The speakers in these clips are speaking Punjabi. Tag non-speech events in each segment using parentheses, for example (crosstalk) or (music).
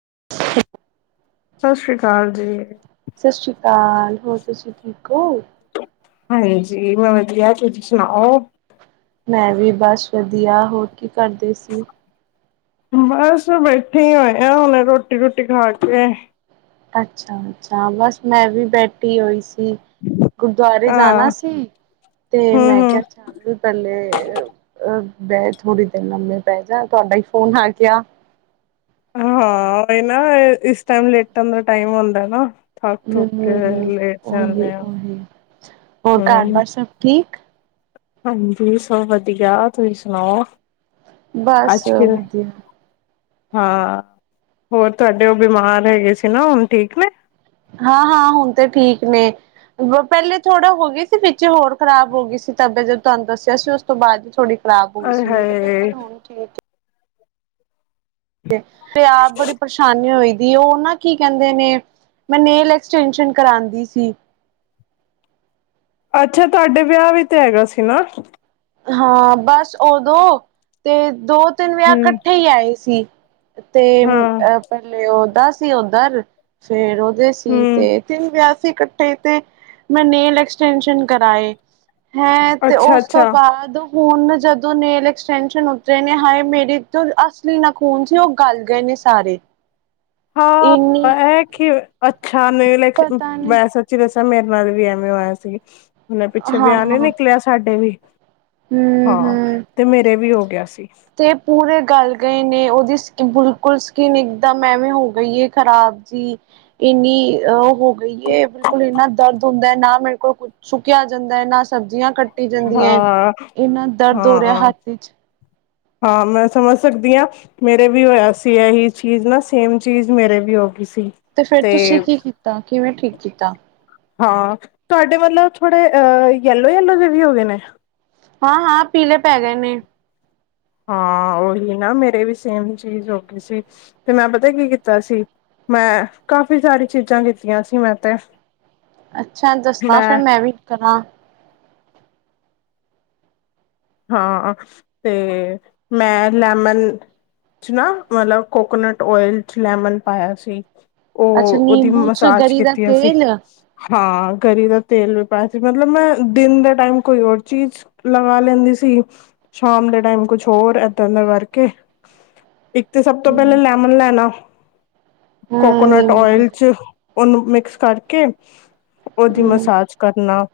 (inaudible) ਸਤਿ ਸ਼੍ਰੀ ਅਕਾਲ ਜੀ! ਹੈਲੋ, ਤੁਸੀਂ ਠੀਕ ਹੋ? ਹਾਂਜੀ, ਮੈਂ ਵਧੀਆ ਤੁਛੀ ਸੁਣਾਓ। ਮੈਂ ਵੀ ਬਸ ਵਧੀਆ, ਹੋਰ ਕੀ ਕਰਦੇ ਸੀ? ਬਸ ਬੈਠੇ ਹੋਏ ਆ ਹੁਣੇ ਰੋਟੀ ਰੂਟੀ ਖਾ ਕੇ ਅੱਛਾ- ਅੱਛਾ, ਬਸ ਮੈਂ ਵੀ ਬੈਠੀ ਹੋਈ ਸੀ। ਗੁਰਦੁਆਰੇ ਹਾਂ ਜਾਣਾ ਸੀ, ਤੇ ਹੂੰ ਮੈਂ ਹੂੰ ਕਿਹਾ ਚੱਲ ਵੀ ਪਹਿਲੇ ਅਹ ਬਹਿ ਥੋੜ੍ਹੀ ਦੇਰ ਮੰਮੀ ਨਾਲ ਮੇ ਬੈਜਾ ਤੁਹਾਡਾ ਹੀ ਫੋਨ ਆ ਗਿਆ। ਹਾਂ ਓ ਹੀ ਨਾ ਇਸ ਟੈਮ ਲੇਟਨ ਦਾ ਟਾਈਮ ਹੁੰਦਾ ਨਾ ਥੱਕ ਥੁੱਕ ਹਮ ਕੇ ਲੇਟ ਓਹੀ- ਜਾਂਦੇ ਆ ਉਹੀ ਹੋਰ ਘਰ ਹੂੰ ਬਾਸ ਸਭ ਠੀਕ? ਹਾਂਜੀ, ਸਭ ਵਧੀਆ ਤੁਸੀਂ ਸੁਣਾਓ? ਬਸ ਅੱਜ ਕਿ ਵਧੀਆ ਹਾਂ, ਹੋਰ ਤੁਹਾਡੇ ਉਹ ਬਿਮਾਰ ਹੈਗੇ ਸੀ, ਨਾ ਹੁਣ ਠੀਕ ਨੇ? ਹਾਂ-ਹਾਂ ਹੁਣ ਤੇ ਠੀਕ ਨੇ। ਪਹਿਲੇ ਥੋੜਾ ਹੋ ਗਈ ਸੀ, ਵਿੱਚੋ ਹੋਰ ਖਰਾਬ ਹੋ ਗਈ ਸੀ ਤਬੀਅਤ, ਜਦੋਂ ਤੁਹਾਨੂੰ ਦੱਸਿਆ ਸੀ ਉਸ ਤੋਂ ਬਾਅਦ ਥੋੜੀ। ਖਰਾਬ ਹੋਈ ਆਏ ਸੁ ਹਾਏ ਪਰ ਹੁਣ ਠੀਕ ਤੇ ਆਪ ਬੜੀ ਪਰੇਸ਼ਾਨੀ ਹੋਈ। ਦੀ ਉਹ ਨਾ ਕੀ ਕਹਿੰਦੇ ਨੇ, ਮੈਂ ਨੇਲ ਐਕਸਟੈਂਸ਼ਨ ਕਰਾਉਂਦੀ ਸੀ। ਅੱਛਾ ਤੁਹਾਡੇ ਵਿਆਹ ਵੀ ਤੇ ਹੈਗਾ ਸੀ ਨਾ। ਹਾਂ ਬਸ ਔਦੋ ਤੇ ਦੋ ਤਿੰਨ ਵਿਆ ਹੂੰ ਕੱਠੇ ਹੀ ਆਏ ਸੀ। ਤੇ ਹਾਂ ਅ ਪਹਿਲੇ ਉਹ ਤਾ ਸੀ ਔਧਰ ਫੇਰ ਔ ਦੇ ਸੀ ਹੂੰ ਤੇ ਤਿੰਨ ਵਿਆ ਫੇਰ ਕੱਟੇ ਤੇ ਮੈਂ ਨੇਲ ਐਕਸਟੈਂਕਸ਼ਨ ਕਰਾਏ। ਹੈਂ ਤੇ ਅੱਛਾ ਔਸ ਤੋਂ ਅੱਛਾ ਬਾਅਦ ਹੁਣ ਮੈਂ ਜਦੋਂ ਨੇਲ ਐਕਸਟੈਂਸ਼ਨ ਉਤਰੇ ਨੇ ਹਾਏ ਮੇਰੇ ਤੋਂ ਅਸਲੀ ਨਾਖੂਨ ਸੀ ਔ ਗਲ ਗਏ ਨੇ ਸਾਰੇ। ਹਾਂ, ਇੰਨੀ ਐ ਹੈ ਕਿ ਅੱ ਛਾ ਨੇਲ ਐ ਕੇ ਪਤਾ ਨੀ ਮੈਂ ਸੱਚੀ ਦ ਤ ਮੇਰੇ ਨਾਲ ਵੀ ਐਵੇਂ ਹੋਇਆ ਸੀ। ਹੁਣੇ ਪਿੱਛੇ ਵਿਆ ਨੀ ਨਿਕਲਿਆ ਸਾਡੇ ਵੀ ਹਾਂ ਹੂੰ-ਹੂੰ ਤੇ ਮੇਰੇ ਵੀ ਹੋ ਗਿਆ ਸੀ। ਤੇ ਪੂਰੇ ਗੱਲ ਗਏ ਨੇ ਔ ਦਿਸ ਬਿਲਕੁਲ ਸਕਿਨ ਇੱਕਦਮ ਐਵੇਂ ਹੋ ਗਈ ਏ ਖ਼ਰਾਬ ਜੀ ਏਨੀ (unintelligible) ਗਈ ਏ ਬਿਲਕੁਲ ਇੰਨਾ ਦਰਦ ਦੁੰਦਾ ਐ। ਨਾ ਮੇਰੇ ਕੋਲ ਕੁਛ ਸੁੱਕਿਆ ਜਾਂਦਾ ਹੈ ਨਾ ਸਬਜ਼ੀਆਂ ਕੱ ਟੀ ਜਾਂਦੀਐਂ ਹਾਂ ਏਨਾ ਦਰਦ ਹੋ ਰਿਐ ਹਾਂ ਹੱਥੀ ਇੱਚ ਹਾਂ ਮੈਂ ਸਮਝ ਸਕਦੀ ਆਂ। ਮੇਰੇ ਵੀ ਹੋਇਆ ਸੀ ਐਹੀ ਚੀਜ਼ ਨਾ, ਸੇਮ ਚੀਜ਼ ਮੇਰੇ ਵੀ ਹੋ ਗਈ ਸੀ ਤੇ ਫੇਰ ਤੁਸੀ ਕੀ ਕੀਤਾ? ਕਿਵੇਂ ਠੀਕ ਕੀਤਾ? ਹਾਂ ਤੁਆਡੇ ਮਤਲਬ ਥੋੜੇ ਅ ਯੈੱਲੋ-ਯੈੱਲੋ ਜ ਵੀ ਹੋ ਗਏ ਨੇ? ਹਾਂ-ਹਾਂ, ਪੀਲੇ ਪੈ ਗਏ ਨੇ। ਹਾਂ, ਔਹੀ ਨਾ ਮੇਰੇ ਵੀ ਸੇਮ ਚੀਜ਼ ਹੋ ਗੀ ਸੀ ਤੇ ਮੈਂ ਪਤੈ ਕੀ ਕੀਤਾ ਸੀ, ਮੈਂ ਕਾਫ਼ੀ ਸਾਰੀ ਚੀਜ਼ਾਂ ਕੀਤੀਆਂ ਸੀ ਮੈਂ ਤੇ ਅੱਛਾ ਦੱਸਦਾ ਫਿਰ, ਮੈਂ ਵੀ ਕਰਾਂ ਹਾਂ ਤੇ ਮੈਂ ਲੈਮਨ 'ਚ ਨਾ ਮਤਲਬ ਕੋਕੋਨਟ ਔਇਲ 'ਚ ਲੈਮਨ ਪਾਇਆ ਸੀ। ਔ ਅੱਛਾ ਔਦੀ ਨਿੰਬੂ ਚ ਮਸਾਜ ਗਰੀ ਦਾ ਕੀਤੀ ਅ। ਤੇਲ ਹਾਂ। ਗਰੀ ਦਾ ਤੇਲ ਵੀ ਪਾਇਆ ਸੀ ਮਤਲਬ ਮੈਂ ਦਿਨ ਦੇ ਟਾਈਮ ਕੋਈ ਹੋਰ ਚੀਜ਼ ਲਗਾ ਲੈਂਦੀ ਸੀ। ਸ਼ਾਮ ਦੇ ਟਾਈਮ ਕੁਛ ਹੋਰ ਏਦਾਂ-ਏਦਾਂ ਕਰਕੇ ਇੱਕ ਤੇ ਸਭ ਤੋਂ ਪਹਿਲਾਂ ਹੂੰ ਲੈਮਨ ਲੈਣਾ ਹੂੰ ਕੋਕੋਨਟ ਨਿੰਬੂ ਔਇਲ 'ਚ ਔਨੂੰ ਮਿ ਕਸ ਕਰਕੇ ਉਹਦੀ ਹੂੰ ਮਸਾਜ ਕਰਨਾ।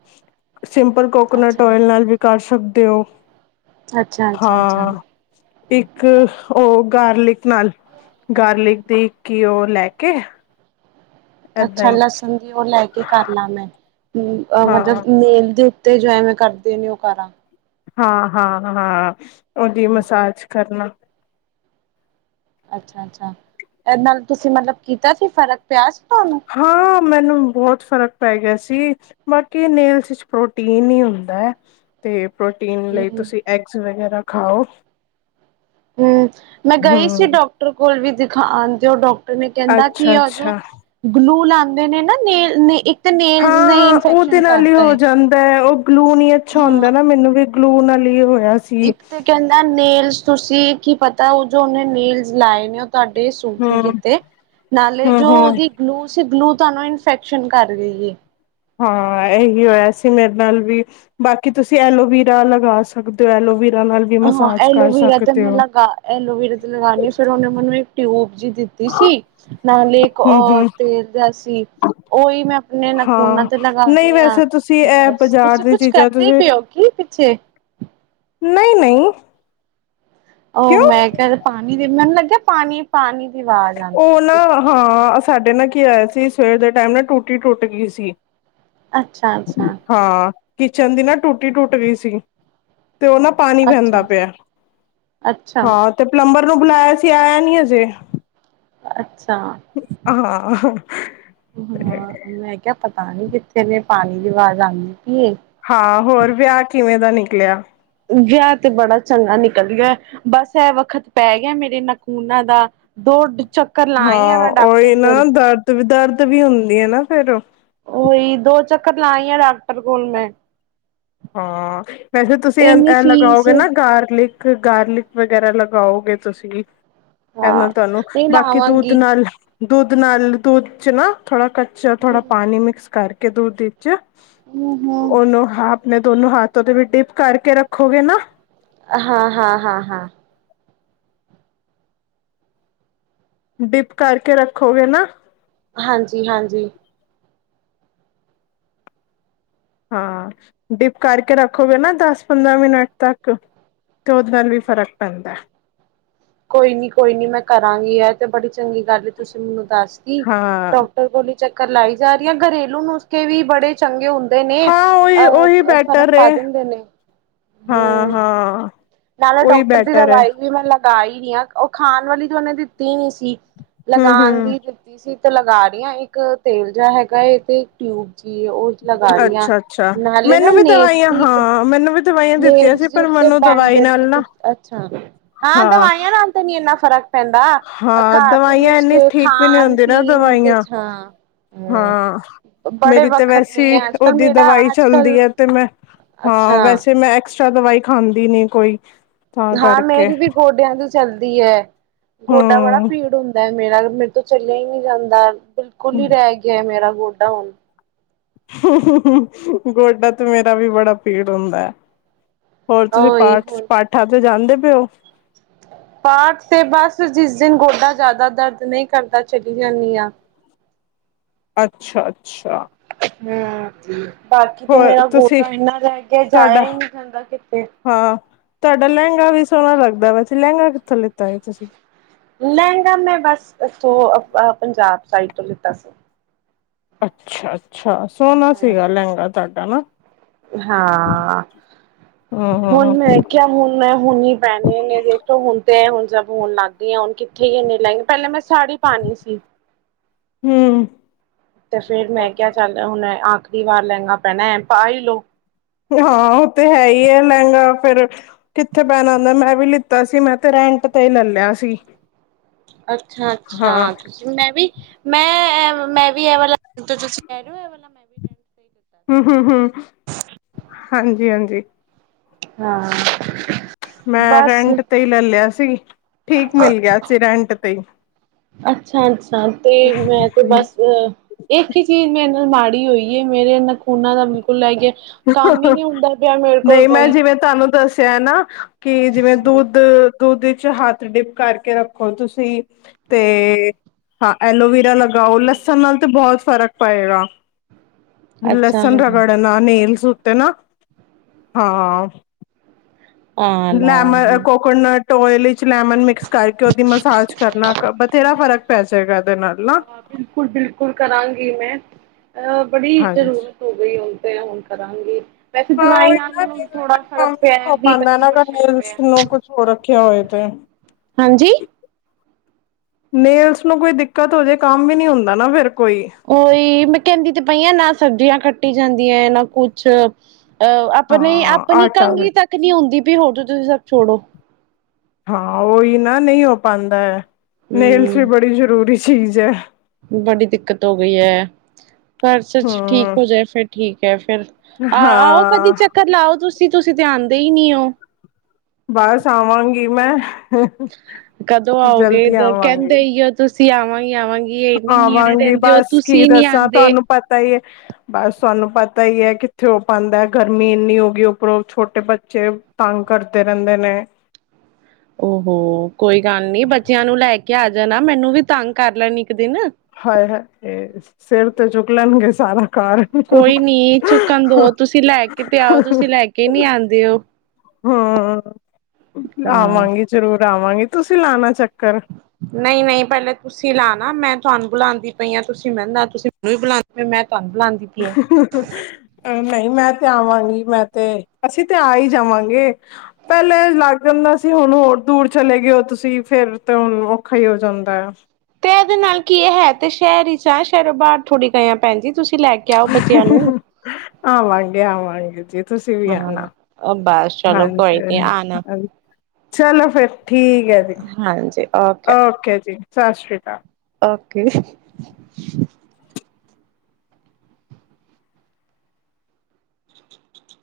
ਸਿੰਪਲ ਕੋਕੋਨਟ ਅੱਛਾ ਓਇਲ ਨਾਲ ਵੀ ਕਰ ਸਕਦੇ ਤੇ ਓ ਅੱਛਾ ਅੱਛਾ ਅੱਛਾ ਹਾਂ ਇੱਕ ਉਹ ਗਾਰਲਿਕ ਨਾਲ ਗਾਰਲਿਕ ਦੀ ਕਿ ਓਹ ਲੈਕੇ ਅੱਛਾ, ਲਸਣ ਦੀ ਉਹ ਲੈਕੇ ਕੇ ਕਰ ਲ ਮੈਂ ਹੂੰ, ਹਾਂ ਨੇਮ ਦੀ ਤੇ ਜੋ ਐਵੇਂ ਕਰਦੇ ਨੇ ਉਹ ਕਰਾਂ ਹਾਂ-ਹਾਂ-ਹਾਂ। ਉਹਦੀ ਮਸਾਜ ਕਰਨਾ। ਅੱਛਾ-ਅੱਛਾ, ਇਹਦੇ ਨਾਲ ਤੁਸੀਂ ਮਤਲਬ ਕੀਤਾ ਸੀ ਫਰਕ ਹਾਂ ਮੈਨੂੰ ਬਹੁਤ ਫ਼ਰਕ ਪੈ ਗਿਆ ਸੀ। ਜੀ ਬਾਕੀ ਨੇਲ ਵਿੱਚ ਪ੍ਰੋਟੀਨ ਹੀ ਹੁੰਦਾ ਹੈ, ਤੇ ਬ ਪ੍ਰੋਟੀਨ ਲਈ ਹੂੰ ਤੁਸੀਂ ਐਗਸ ਵਗੈਰਾ ਖਾਓ। ਹੂੰ, ਮੈਂ ਗਈ ਹਮ ਸੀ ਡਾਕਟਰ ਕੋਲ ਵੀ ਦਿਖਾ ਆਉਦੇ ਹੋ ਡਾਕ ਕਹਿੰਦਾ ਅੱਛਾ ਕਿ, ਉਹ ਜੋ ਅੱਛਾ ਗਲੂ ਲ ਇਹਨਾਂ ਨੇ ਨਾ ਨੇ ਇੱਕ ਤਾਂ ਨੇਲਸ ਨੇ ਹਾਂ-ਹਾਂ, ਉਹਦੇ ਇਨਫੈਕਸ਼ਨ ਨਾਲ ਹੀ ਕਰਤਾ ਹੋ ਏ। ਜਾਂਦਾ ਹੈ, ਉਹ ਗਲੂ ਨੀ ਅੱਛਾ ਹਾਂ ਹੁੰਦਾ ਨਾ ਮੈਨੂੰ ਵੀ ਗਲੂ ਨਾਲ ਹੀ ਸੀ ਇੱਕ ਤੇ ਕਹਿੰਦਾ ਨੇਲਸ ਤੁਸੀਂ ਕੀ ਪਤਾ ਉਹ ਜੋ ਉਹਨੇ ਨੀਲਜ਼ ਲਾਏ ਨੇ ਤੁਹਾਡੇ ਸੂਟ ਨੀ ਹਮ ਕੀਤੇ ਨਾਲੇ ਹਮ ਜੋ ਹਮ ਉਹਦੀ ਗਲੂ ਸੀ ਗਲੂ ਤੁਹਾਨੂੰ ਇਨਫੈਕਸ਼ਨ ਕਰ ਰਹੀ ਏ। ਹਾਂ, ਇਹੀ ਹੋਇਆ ਸੀ ਮੇਰੇ ਨਾਲ ਵੀ ਬਾਕੀ ਤੁਸੀਂ ਐਲੋਵੀਰਾ ਲਗਾ ਸਕਦੇ ਹੋ ਐਲੋਵੀ ਹਾਂ ਐਲੋਵਰਾ ਤੇ ਮੈਂ ਲਗਾ ਐਲੋਵਰਾ ਤੇ ਲਗਾਉਂਦੀ ਫੇਰ ਉਹਨੇ ਮੈਨੂੰ ਇੱਕ ਟਿਊਬ ਜ਼ੀ ਦਿੱਤੀ ਸੀ ਨਾਲੇ ਇੱਕ ਹਮ ਓ ਹਮ ਤੇਲ ਜਿਹਾ ਸੀ ਉਹੀ ਮੈਂ ਆਪਣੇ ਹਾਂ ਨਖੂਨਾਂ ਤੇ ਲਗਾ ਨਹੀਂ ਰਹੀ ਆ ਵੈਸੇ ਤੁਸੀਂ ਤੇ ਇਹ ਬਸ ਬਾਜ਼ਾਰ ਤੁਸੀਂ ਦੀ ਕੁਛ ਚੀਜ਼ਾਂ ਕਰਦੇ ਤੁਸੀਂ ਪਏ ਹੋ ਕੀ ਪਿੱਛ? ਨਹੀਂ ਨਹੀਂ ਉਹ ਕਿਉਂ ਮੈਂ ਕਿਹਾ ਪਾਣੀ ਮੈਨੂੰ ਲੱਗਿਆ ਪਾਣੀ-ਪਾਣੀ ਉਹ ਨਾ ਹਾਂ। ਸਾਡੇ ਨਾ ਕੀ ਹੋਇਆ ਸੀ ਸਵੇਰੇ ਦੇ ਟਾਈਮ ਨਾ ਟੁੱਟੀ ਟੁੱਟ ਗਈ ਸੀ। ਅੱਛਾ ਅੱਛਾ ਹਾਂ। ਕਿਚਨ ਦੀ ਨਾ ਟੂਟੀ ਟੁੱਟ ਗਈ ਸੀ। ਤੇ ਉਹ ਨਾ ਪਾਣੀ ਬਹਿੰਦਾ ਅੱਛਾ ਪਿਆ, ਅੱਛਾ ਅੱਛਾ ਹਾਂ ਤੇ ਪਲੰਬਰ ਨੂੰ ਬੁਲਾਇਆ ਸੀ ਆਇਆ ਨੀ ਹਜੇ। ਅੱਛਾ, ਹਾਂ ਤੇ ਹਾਂ ਮੈਂ ਕਿਹਾ, ਪਤਾ ਨੀ ਕਿੱਥੇ ਨੇ ਪਾਣੀ ਦੀ ਆਵਾਜ਼ ਆਉਂਦੀ। ਹਾਂ ਹੋਰ ਵਿਆਹ ਕਿਵੇਂ ਦਾ ਨੀ ਕਲਿਆ, ਵਿਆਹ ਤੇ ਬੜਾ ਚੰਗਾ ਨਿਕਲ ਗਿਆ ਬਸ ਇਹ ਵੱਖਤ ਪੈ ਗਿਆ ਮੇਰੇ ਨ ਖੂਨਾਂ ਦਾ, ਦੋ। ਚੱਕਰ ਲਾਈ ਆ ਹਾਂ ਮੈਂ ਡਾਕਟਰ ਓਹੀ ਨਾ ਕੋਲ ਦਰਦ ਵੀ ਦਰਦ (unintelligible) ਵੀ ਹੁੰਦੀ ਨਾ ਫੇਰ, ਉਹੀ ਦੋ ਚੱਕਰ ਲਾਈ ਆ ਡਾਕਟਰ ਕੋਲ ਮੈਂ। ਹਾਂ ਵੈਸੇ ਤੁਸੀਂ ਇੰਨੀ ਏ ਫੀਸ ਲਗਾਓਗੇ ਏ। ਨਾ ਗਾਰਲਿਕ ਗਾਰਲਿਕ ਵਗੈਰਾ ਲਗਾਓਗੇ ਤੁਸੀਂ, ਪਹਿਲਾਂ ਹਾਂ ਤੁਹਾਨੂੰ ਨਹੀਂ ਬਾਕੀ ਤੂੰਤ ਲਾਵਾਂਗੀ ਨਾਲ, ਦੁੱਧ ਨਾਲ ਦੁੱਧ ਚ ਨਾ ਥੋੜਾ ਕੱਟ ਵਿੱਚ ਥੋੜ੍ਹਾ ਹਮ ਪਾਣੀ ਮਿਕਸ ਕਰ ਕੇ ਦੂਧ ਦੀ, ਚ ਹਮ ਉਹਨੂੰ ਹਾ, ਆਪਣੇ ਦੋਨੋ ਹੱਥ ਓਹਦੇ ਵਿੱਚ ਡਿਪ ਕਰਕੇ ਰੱਖੋਗੇ ਨਾ। ਹਾਂ, ਹਾਂ, ਹਾਂ, ਹਾਂ। ਡਿਪ ਕਰਕੇ ਰੱਖੋਗੇ ਨਾ। ਹਾਂਜੀ-ਹਾਂਜੀ। ਹਾਂ ਡਿਪ ਕਰਕੇ ਰੱਖੋਗੇ ਨਾ ਦਸ ਪੰਦਰਾਂ ਮਿੰਟ ਤੱਕ, ਤੇ ਉਹਦੇ ਨਾਲ ਵੀ ਫ਼ਰਕ ਪੈਂਦੈ। ਕੋਈ ਨੀ ਕੋਈ ਨੀ ਮੈਂ ਕਰਾਂਗੀ ਇਹ ਤੇ ਬੜੀ ਚੰਗੀ ਗੱਲ ਏ ਤੁਸੀਂ ਮੈਨੂੰ ਦੱਸਤੀ ਹਾਂ ਡਾਕਟਰ ਕੋਲ ਹੀ ਚੱਕ ਕਰ ਲਾਈ ਜਾ ਰਹੀ ਹੈ ਘਰੇਲੂ ਨੁਸਖੇ ਵੀ ਬੜੇ ਚੰਗੇ ਹੁੰਦੇ ਨੇ ਹਾਂ ਉਹੀ ਅ ਉਹੀ ਫ਼ਰਕ ਬੈਟਰ ਪਾ ਏ ਦਿੰਦੇ ਨੇ, ਹਾਂ ਹੂੰ ਹਾਂ ਨਾਲੇ ਉਹੀ ਡਾਕਟਰ ਦੀ ਬੈਟਰ ਹੈ ਦਵਾਈ ਵੀ ਮਤਲਬ ਘਾ ਈ ਰੀ ਆ, ਔ ਖਾਣ ਵਾਲੀ ਤੇ ਔਨੇ ਦਿੱਤੀ ਨੀ ਸੀ। ਹਮ ਲਗਾਣ ਹਮ ਦੀ ਦਿੱਤੀ ਸੀ। ਤੇ ਲਗਾ ਰੀ ਆਂ ਇੱਕ ਤੇਲ ਜਾ ਹੈਗਾ ਏ, ਤੇ ਇਕ ਟਿਊਬ ਜੀ ਉਹ ਲਗਾ ਰਹੀ ਹਾਂ ਅੱਛਾ-ਅੱਛਾ, ਨਾਲੇ ਨਾ ਮੈਨੂੰ ਵੀ ਨੇਲਸ ਦਵਾਈਆਂ ਦੀ ਇੱਕ ਹਾਂ, ਮੈਨੂੰ ਵੀ ਦਵਾਈਆਂ ਦਿੱਤੀਆਂ ਨੇਲਸ ਸੀ ਦੇ ਪਰ ਉੱਤੇ ਮੈਨੂੰ ਦਵਾਈ ਬੈਂਡੀਜ ਜੀ ਨਾਲ ਨਾ ਦਿਤ, ਅੱਛਾ, ਹਾਂ ਦਵਾਈਆਂ ਨਾਲ ਤੇ ਨੀ ਇਨਾ ਫਰਕ ਹਾਂ, ਦਵਾਈਆਂ ਇਨੀ ਠੀਕ ਵੀ ਨੀ ਖਾਣ ਹੁੰਦੀ ਨਾ ਪੀਣ ਤੇ ਦਵਾਈਆਂ ਹਾਂ। ਹਮ ਹਾਂ, ਬੜੇ ਮੇਰੀ ਤੇ ਵਕਤ ਵੈਸੇ ਈ ਨੇ ਅੱਜ ਕੱਲ ਓਦੀ ਮੇਰਾ ਦਵਾਈ ਅੱਜ ਕੱਲ ਚੱਲਦੀ ਐ ਤੇ ਮੈਂ ਹਾਂ ਅੱਛਾ ਵੈਸੇ ਮੈਂ 'ਚ ਦਵਾਈ ਖਾਂਦੀ ਨੀ ਕੋਈ ਤਾਂ ਹਾਂ ਕਰਕੇ ਮੇਰੀ ਵੀ ਗੋਡਿਆਂ ਦੀ ਚੱਲਦੀ ਐ। ਗੋਡਾ ਬੜਾ ਹਮ ਪੀੜ ਹੁੰਦੈ ਮੇਰਾ ਮੇਰੇ ਤੋਂ ਚੱਲਿਆ ਈ ਨ੍ਹੀਂ ਜਾਂਦਾ। ਬਿਲਕੁਲ ਈ ਰੈ ਗਿਐ, ਮੇਰਾ ਗੋਡਾ ਹੋਣ (inaudible) ਗੋਡਾ ਤੇ ਮੇਰਾ ਵੀ ਬੜਾ ਪੀੜ ਹੁੰਦੈ। ਓਹੀ ਹੁਣ, ਪਏ ਹੋ ਪਾਠ ਤੇ ਬਸ ਜਿਸ ਦਿਨ ਗੋਡਾ ਜੈਦਾ ਦਰਦ ਨਈ ਕਰਦਾ ਚਲੀ ਜਾਂਦੀ ਆਂ। ਅੱਛਾ ਅੱਛਾ। ਹੂੰ (inaudible) ਹੋਰ ਤੁਸੀਂ, ਜਾਇਆ ਤੁਹਾਡਾ ਹੀ ਨਹੀਂ ਜਾਂਦਾ ਕਿਤੇ ਹਾਂ ਤੁਹਾਡਾ ਲੈੰਗਾ ਵੀ ਸੋਹਣਾ ਲੱਗਦ ਦਾ ਪਿਆ ਸੀ, ਲੈੰਗਾ ਕਿੱਥੋਂ ਲਿੱਤਾ ਏ ਤੁਸੀਂ? ਲੈੰਗਾ ਮੈਂ ਬਸ ਉਥੋਂ ਆਪਾ ਪੰਜਾਬ ਸਾਈਡ ਤੋਂ ਲਿੱਤਾ ਸੀ। ਅੱਛਾ। ਅੱਛਾ, ਸੋਣਾ ਸੀਗਾ ਨਾ ਲੈੰਗਾ ਤਾਡਾ ਨਾ। ਹਾਂ, ਹੂੰ ਹੁਣ ਹੂੰ ਮੈਂ ਕਿਆ ਹੁਣ ਮੈਂ ਹੁਣ ਹੀ ਪੈਣੇ ਨੇ ਦੇਖੋ ਹੁਣ ਤੇ ਹੁਣ ਜਾ ਹੋਣ ਲੱਗ ਗਈਆਂ ਹੁਣ ਕਿੱਥੇ ਈ ਇੰਨੇ ਲੈੰਗ ਪੈਲੇ ਮੈਂ ਸਾੜੀ ਪਾਂਣੀ ਸੀ। ਹੂੰ ਤੇ ਫੇਰ ਮੈਂ ਕਿਆ ਚੱਲ ਹੁਣ ਐ ਆਖ ਰੀ ਵਾਰ ਲੈਂਗਾ ਪੈਣੈ ਪਾ ਈ ਲੋ। ਹਾਂ, ਔ ਤੇ ਹੈ ਈ ਏ ਲੈੰਗਾ ਫੇਰ ਕਿੱਥੇ ਪੈਣਾ ਹੁੰਦੈ ਮੈਂ ਵੀ ਲਿੱਤਾ ਸੀ ਮੈਂ ਤੇ ਰੈਂਟ ਤੇ ਲਲਯਾ ਸੀ। ਅੱਛਾ -ਅੱਛਾ, ਹਾਂ ਤੁਂਸੀ ਵੀ ਮੈਂ ਵੀ ਮੈਂ ਐ ਮੈਂ ਵੀ ਐ ਵਾਲਾ ਜੋ ਤੁਸੀਂ ਕੈ ਰੇ ਔ ਮੈਂ ਵੀ ਤੇ ਹੀ ਲਿੱਤਾ ਦਾ ਸੀ ਹੂੰ-ਹੂੰ-ਹੂੰ, ਹਾਂਜੀ- ਹਾਂਜੀ। ਹਾਂ। (inaudible) ਮੈਂ ਬਸ ਰੈਂਟ ਤੇ ਈ ਲੈ ਲਿਆ ਸ ਸੀ। ਠੀਕ ਮਿਲ ਗਿਆ ਸੀ ਰੈਂਟ ਤੇ ਅੱਛਾ- ਅ ਤੇ ਮੈਂ ਤੇ ਹੀ ਬਸ ਇੱਕ ਹੀ ਚੀਜ਼ ਮੈਨੂੰ ਮਾੜੀ ਹੋਈ ਏ ਮੇਰੇ ਨਾਂ ਖੂਨਾ ਦਾ ਬਿਲਕੁਲ ਲੈ ਕੇ (inaudible) ਨਹੀਂ ਮੈਂ ਕੋਈ ਜਿਵੇਂ ਤੁਹਾਨੂੰ ਦੱਸ (unintelligible) ਕਿ ਜਿਵੇਂ ਦੁੱਧ, ਦੁੱਧ ਚ ਹੱਥ ਡਿੱਪ ਕਰਕੇ ਰੱਖੋ, ਤੁਸੀਂ ਤੇ ਹਾਂ ਐਲੋਵਰਾ ਲ ਪਾਉ ਲੱਸਣ ਨਾਲ ਤੇ ਬਹੁਤ ਫ਼ਰਕ, ਪਾਏਗਾ। ਅੱਛਾ ਲਸਨ ਹਾਂ ਰਗੜਨਾ ਨੀ, ਉਸ ਉਤੇ ਨਾ ਹਾਂ, ਹਾਂ ਮੈ ਲਾਵਾਂਗੀ। ਕੋਕੋਨਟ, ਟੋਈਲੀ, ਲੈਮਨ ਮਿਕਸ ਕਰਕੇ ਉਹਦੀ ਮਸਾਜ ਕਰਨਾ ਬਥੇਰਾ ਫਰਕ, ਪੈਜੇਗਾ। ਹਾਂ ਬਿਲਕੁਲ-ਬਿਲਕੁਲ ਕਰਾਂਗੀ ਮੈਂ, ਅ ਬੜੀ ਹਾਂਜੀ ਜ਼ਰੂਰਤ ਹੋ ਗਈ ਹੁਣ, ਤੇ ਹੁਣ ਕਰਾਂਗੀ ਵੈਸੇ ਹਾਂ ਦਵਾਈ ਉਹੀ ਨਾ ਨਾਲ ਨੇਲਸ ਥੋੜਾ ਫਿਰ ਫ਼ਰਕ ਕੰਮ ਹੀ ਨਹੀਂ ਪਿਆ ਹੋ ਵੀਹ ਪਾਉਂਦਾ ਪੱਚੀ ਨਾ ਅਗਰ ਪਰਸੈਂਟ ਨੇਲਸ ਪਿਆ ਨੂੰ ਕੁਛ ਹੋ ਰੱਖਿਆ ਹੋਏ ਤੇ ਹਾਂਜੀ। ਨੇੇਲਸ ਨੂੰ ਕੋਈ ਦਿੱਕਤ ਹੋਜੇ ਕੰਮ ਵੀ ਨੀ ਹੁੰਦਾ ਨਾ ਫੇਰ, ਉਹੀ ਮੈਂ ਕਹਿੰਦੀ ਤੇ ਪਈਆਂ ਨਾ ਸਬਜ਼ੀਆਂ ਕੱਟ ਟੀ ਜਾਂਦੀ ਹੈ ਨਾ ਕੁਛ, ਅਹ ਹਾਂ ਆਪਣੀ-ਆਪਣੀ ਆਟਾ ਵੀ ਕੰਘੀ ਤੱਕ ਨੀ ਹੁੰਦੀ। ਵੀ ਹੋਰ ਤੁਸੀਂ ਸਭ ਛੋੜੋ, ਹਾਂ ਉਹੀ ਨਾ ਨਹੀਂ ਹੋ ਪਾਦਾ ਹੈ। ਨੇਲਸ ਵੀ ਹੂੰ ਬੜੀ ਜ਼ਰੂਰੀ ਚੀਜ਼ ਹੈ। ਬੜੀ ਦਿੱਕਤ ਹੋ ਗਈ ਹੈ, ਪਰ ਸੱਚ ਠੀਕ ਹਮ ਹੋ ਜਾਏ ਫੇਰ ਠੀਕ, (unintelligible) ਫਿਰ ਆਹ ਆਓ ਕਦੀ ਹਾਂ ਚੱਕਰ ਲਾਓ ਤੁਸੀਂ ਤੁਸੀਂ ਤੇ ਆ ਹੈ ਹੀ ਨੀ ਔ, ਬਸ ਆਵਾਂਗੀ ਮੈਂ, ਕਦੋਂ ਆਓਗੇ, ਜਲਦੀ ਤੇ ਆਵਾਂਗੀ ਕਹਿੰਦੇ ਹੀ ਤੁਸੀਂ ਕੀ ਆਵਾਗੇ। ਆਵਾਂਗੀ ਇਨੀ ਨੇੜੇ ਆਵਾਂਗੀ ਰਹਿੰਦੇ ਹੋ ਬਸ ਕੀ ਤੁਸੀਂ ਨੀ ਦੱਸਾਂ ਆਦੇ, ਤੁਹਾਨੂੰ ਪਤਾ ਹੀ ਹੈ ਬਸ ਤੁਹਾਨੂੰ ਪਤਾ ਹੀ ਹੈ ਕਿੱਥੇ ਹੋ ਪਾਦਾ ਗਰਮੀ ਇੰਨੀ ਹੋ ਗਈ, ਉੱਪਰੋਂ ਛੋਟੇ ਬੱਚੇ ਤੰਗ ਕਰਦੇ ਰਹਿੰਦੇ ਨੇ, ਔ ਹੋ ਕੋਈ ਗੱਲ ਨੀ ਬੱਚਿਆਂ ਨੂੰ ਲੈ ਕੇ ਆ ਜਾ ਨਾ ਮੈਨੂੰ ਵੀ ਤੰਗ ਕਰ ਲੈਣ ਇੱਕ ਦਿਨ, ਹਾਏ-ਹਾਏ, ਸਿਰ ਤੇ ਚੁੱਕ ਲੈਣਗੇ ਸਾਰਾ ਘਰ, ਕੋਈ ਨੀ ਚੁੱਕਣ ਦੋ ਤੁਸੀਂ ਲੈ ਕੇ ਤੇ ਆਓ ਤੁਸੀਂ ਲੈ ਕੇ ਨੀ ਆਉਂਦੇ ਹੋ ਹਾਂ, ਹਾਂ ਆਵਾਂਗੀ ਜਰੂਰ ਆਵਾਂਗੇ, ਤੁਸੀਂ ਲਾਨਾ ਚੱਕ ਨਈਂ-ਨਈਂ ਪੈਲੇ ਤੁਸੀਂ ਲਾਨਾ ਮੈਂ ਤੁਹਾਨੂੰ ਬੁਲਾਂਦੀ ਪਈ ਆਂ ਤੁਸੀਂ (unintelligible) ਤੁਸੀਂ ਮੈਨੂੰ ਈ ਬੁਲਾਂਦੇ ਪੇ ਮੈਂ ਤੁਹਾਨੂੰ ਬੁਲਾਉਂਦੀ ਪਈ ਹਾਂ ਨਈਂ ਮੈਂ ਤੇ ਆਵਾਂਗੀ ਮੈਂ ਤੇ ਅਸੀਂ ਤੇ ਆ ਈ ਜਾਵਾਂਗੇ ਪੈਲੇ ਲਾਗ ਜਾਂਦਾ ਸੀ ਹੁਨ ਹੋਰ ਦੂਰ ਚਲੇ ਗਏ ਔ ਤੁਸੀ ਫੇਰ ਤੇ ਹੁਨ ਔਖਾ ਈ ਹੋ ਜਾਂਦੈ ਤੇ ਐਦੇ ਨਾਲ ਕੀ ਏ ਹੈ ਤੇ ਸ਼ਹਿਰ ਇੱਚ ਆਛ- ਘਰੋਂ ਬਾਹਰ ਥੋੜੀ ਗਏ ਆਂ, ਭੈਣ ਜੀ। ਤੁਸੀਂ ਲੈ ਕੇ ਆਔ ਬੱਚਿਆਂ ਨੂੰ ਆਵਾਂਗੇ-ਆਵਾਂਗੇ, ਜੀ। ਤੁਸੀਂ ਵੀ ਆਨਾ ਹਾਂ ਬਸ ਚਲੋ ਕੋਈ ਨੀ ਹਾਂਜੀ, ਆਣਾ ਚਲੋ ਫੇਰ ਠੀਕ ਐ ਜੀ, ਹਾਂਜੀ ਓਕੇ ਔਕੇ ਜੀ। ਸਤਿ ਸ਼੍ਰੀ ਅਕਾਲ ਔਕੇ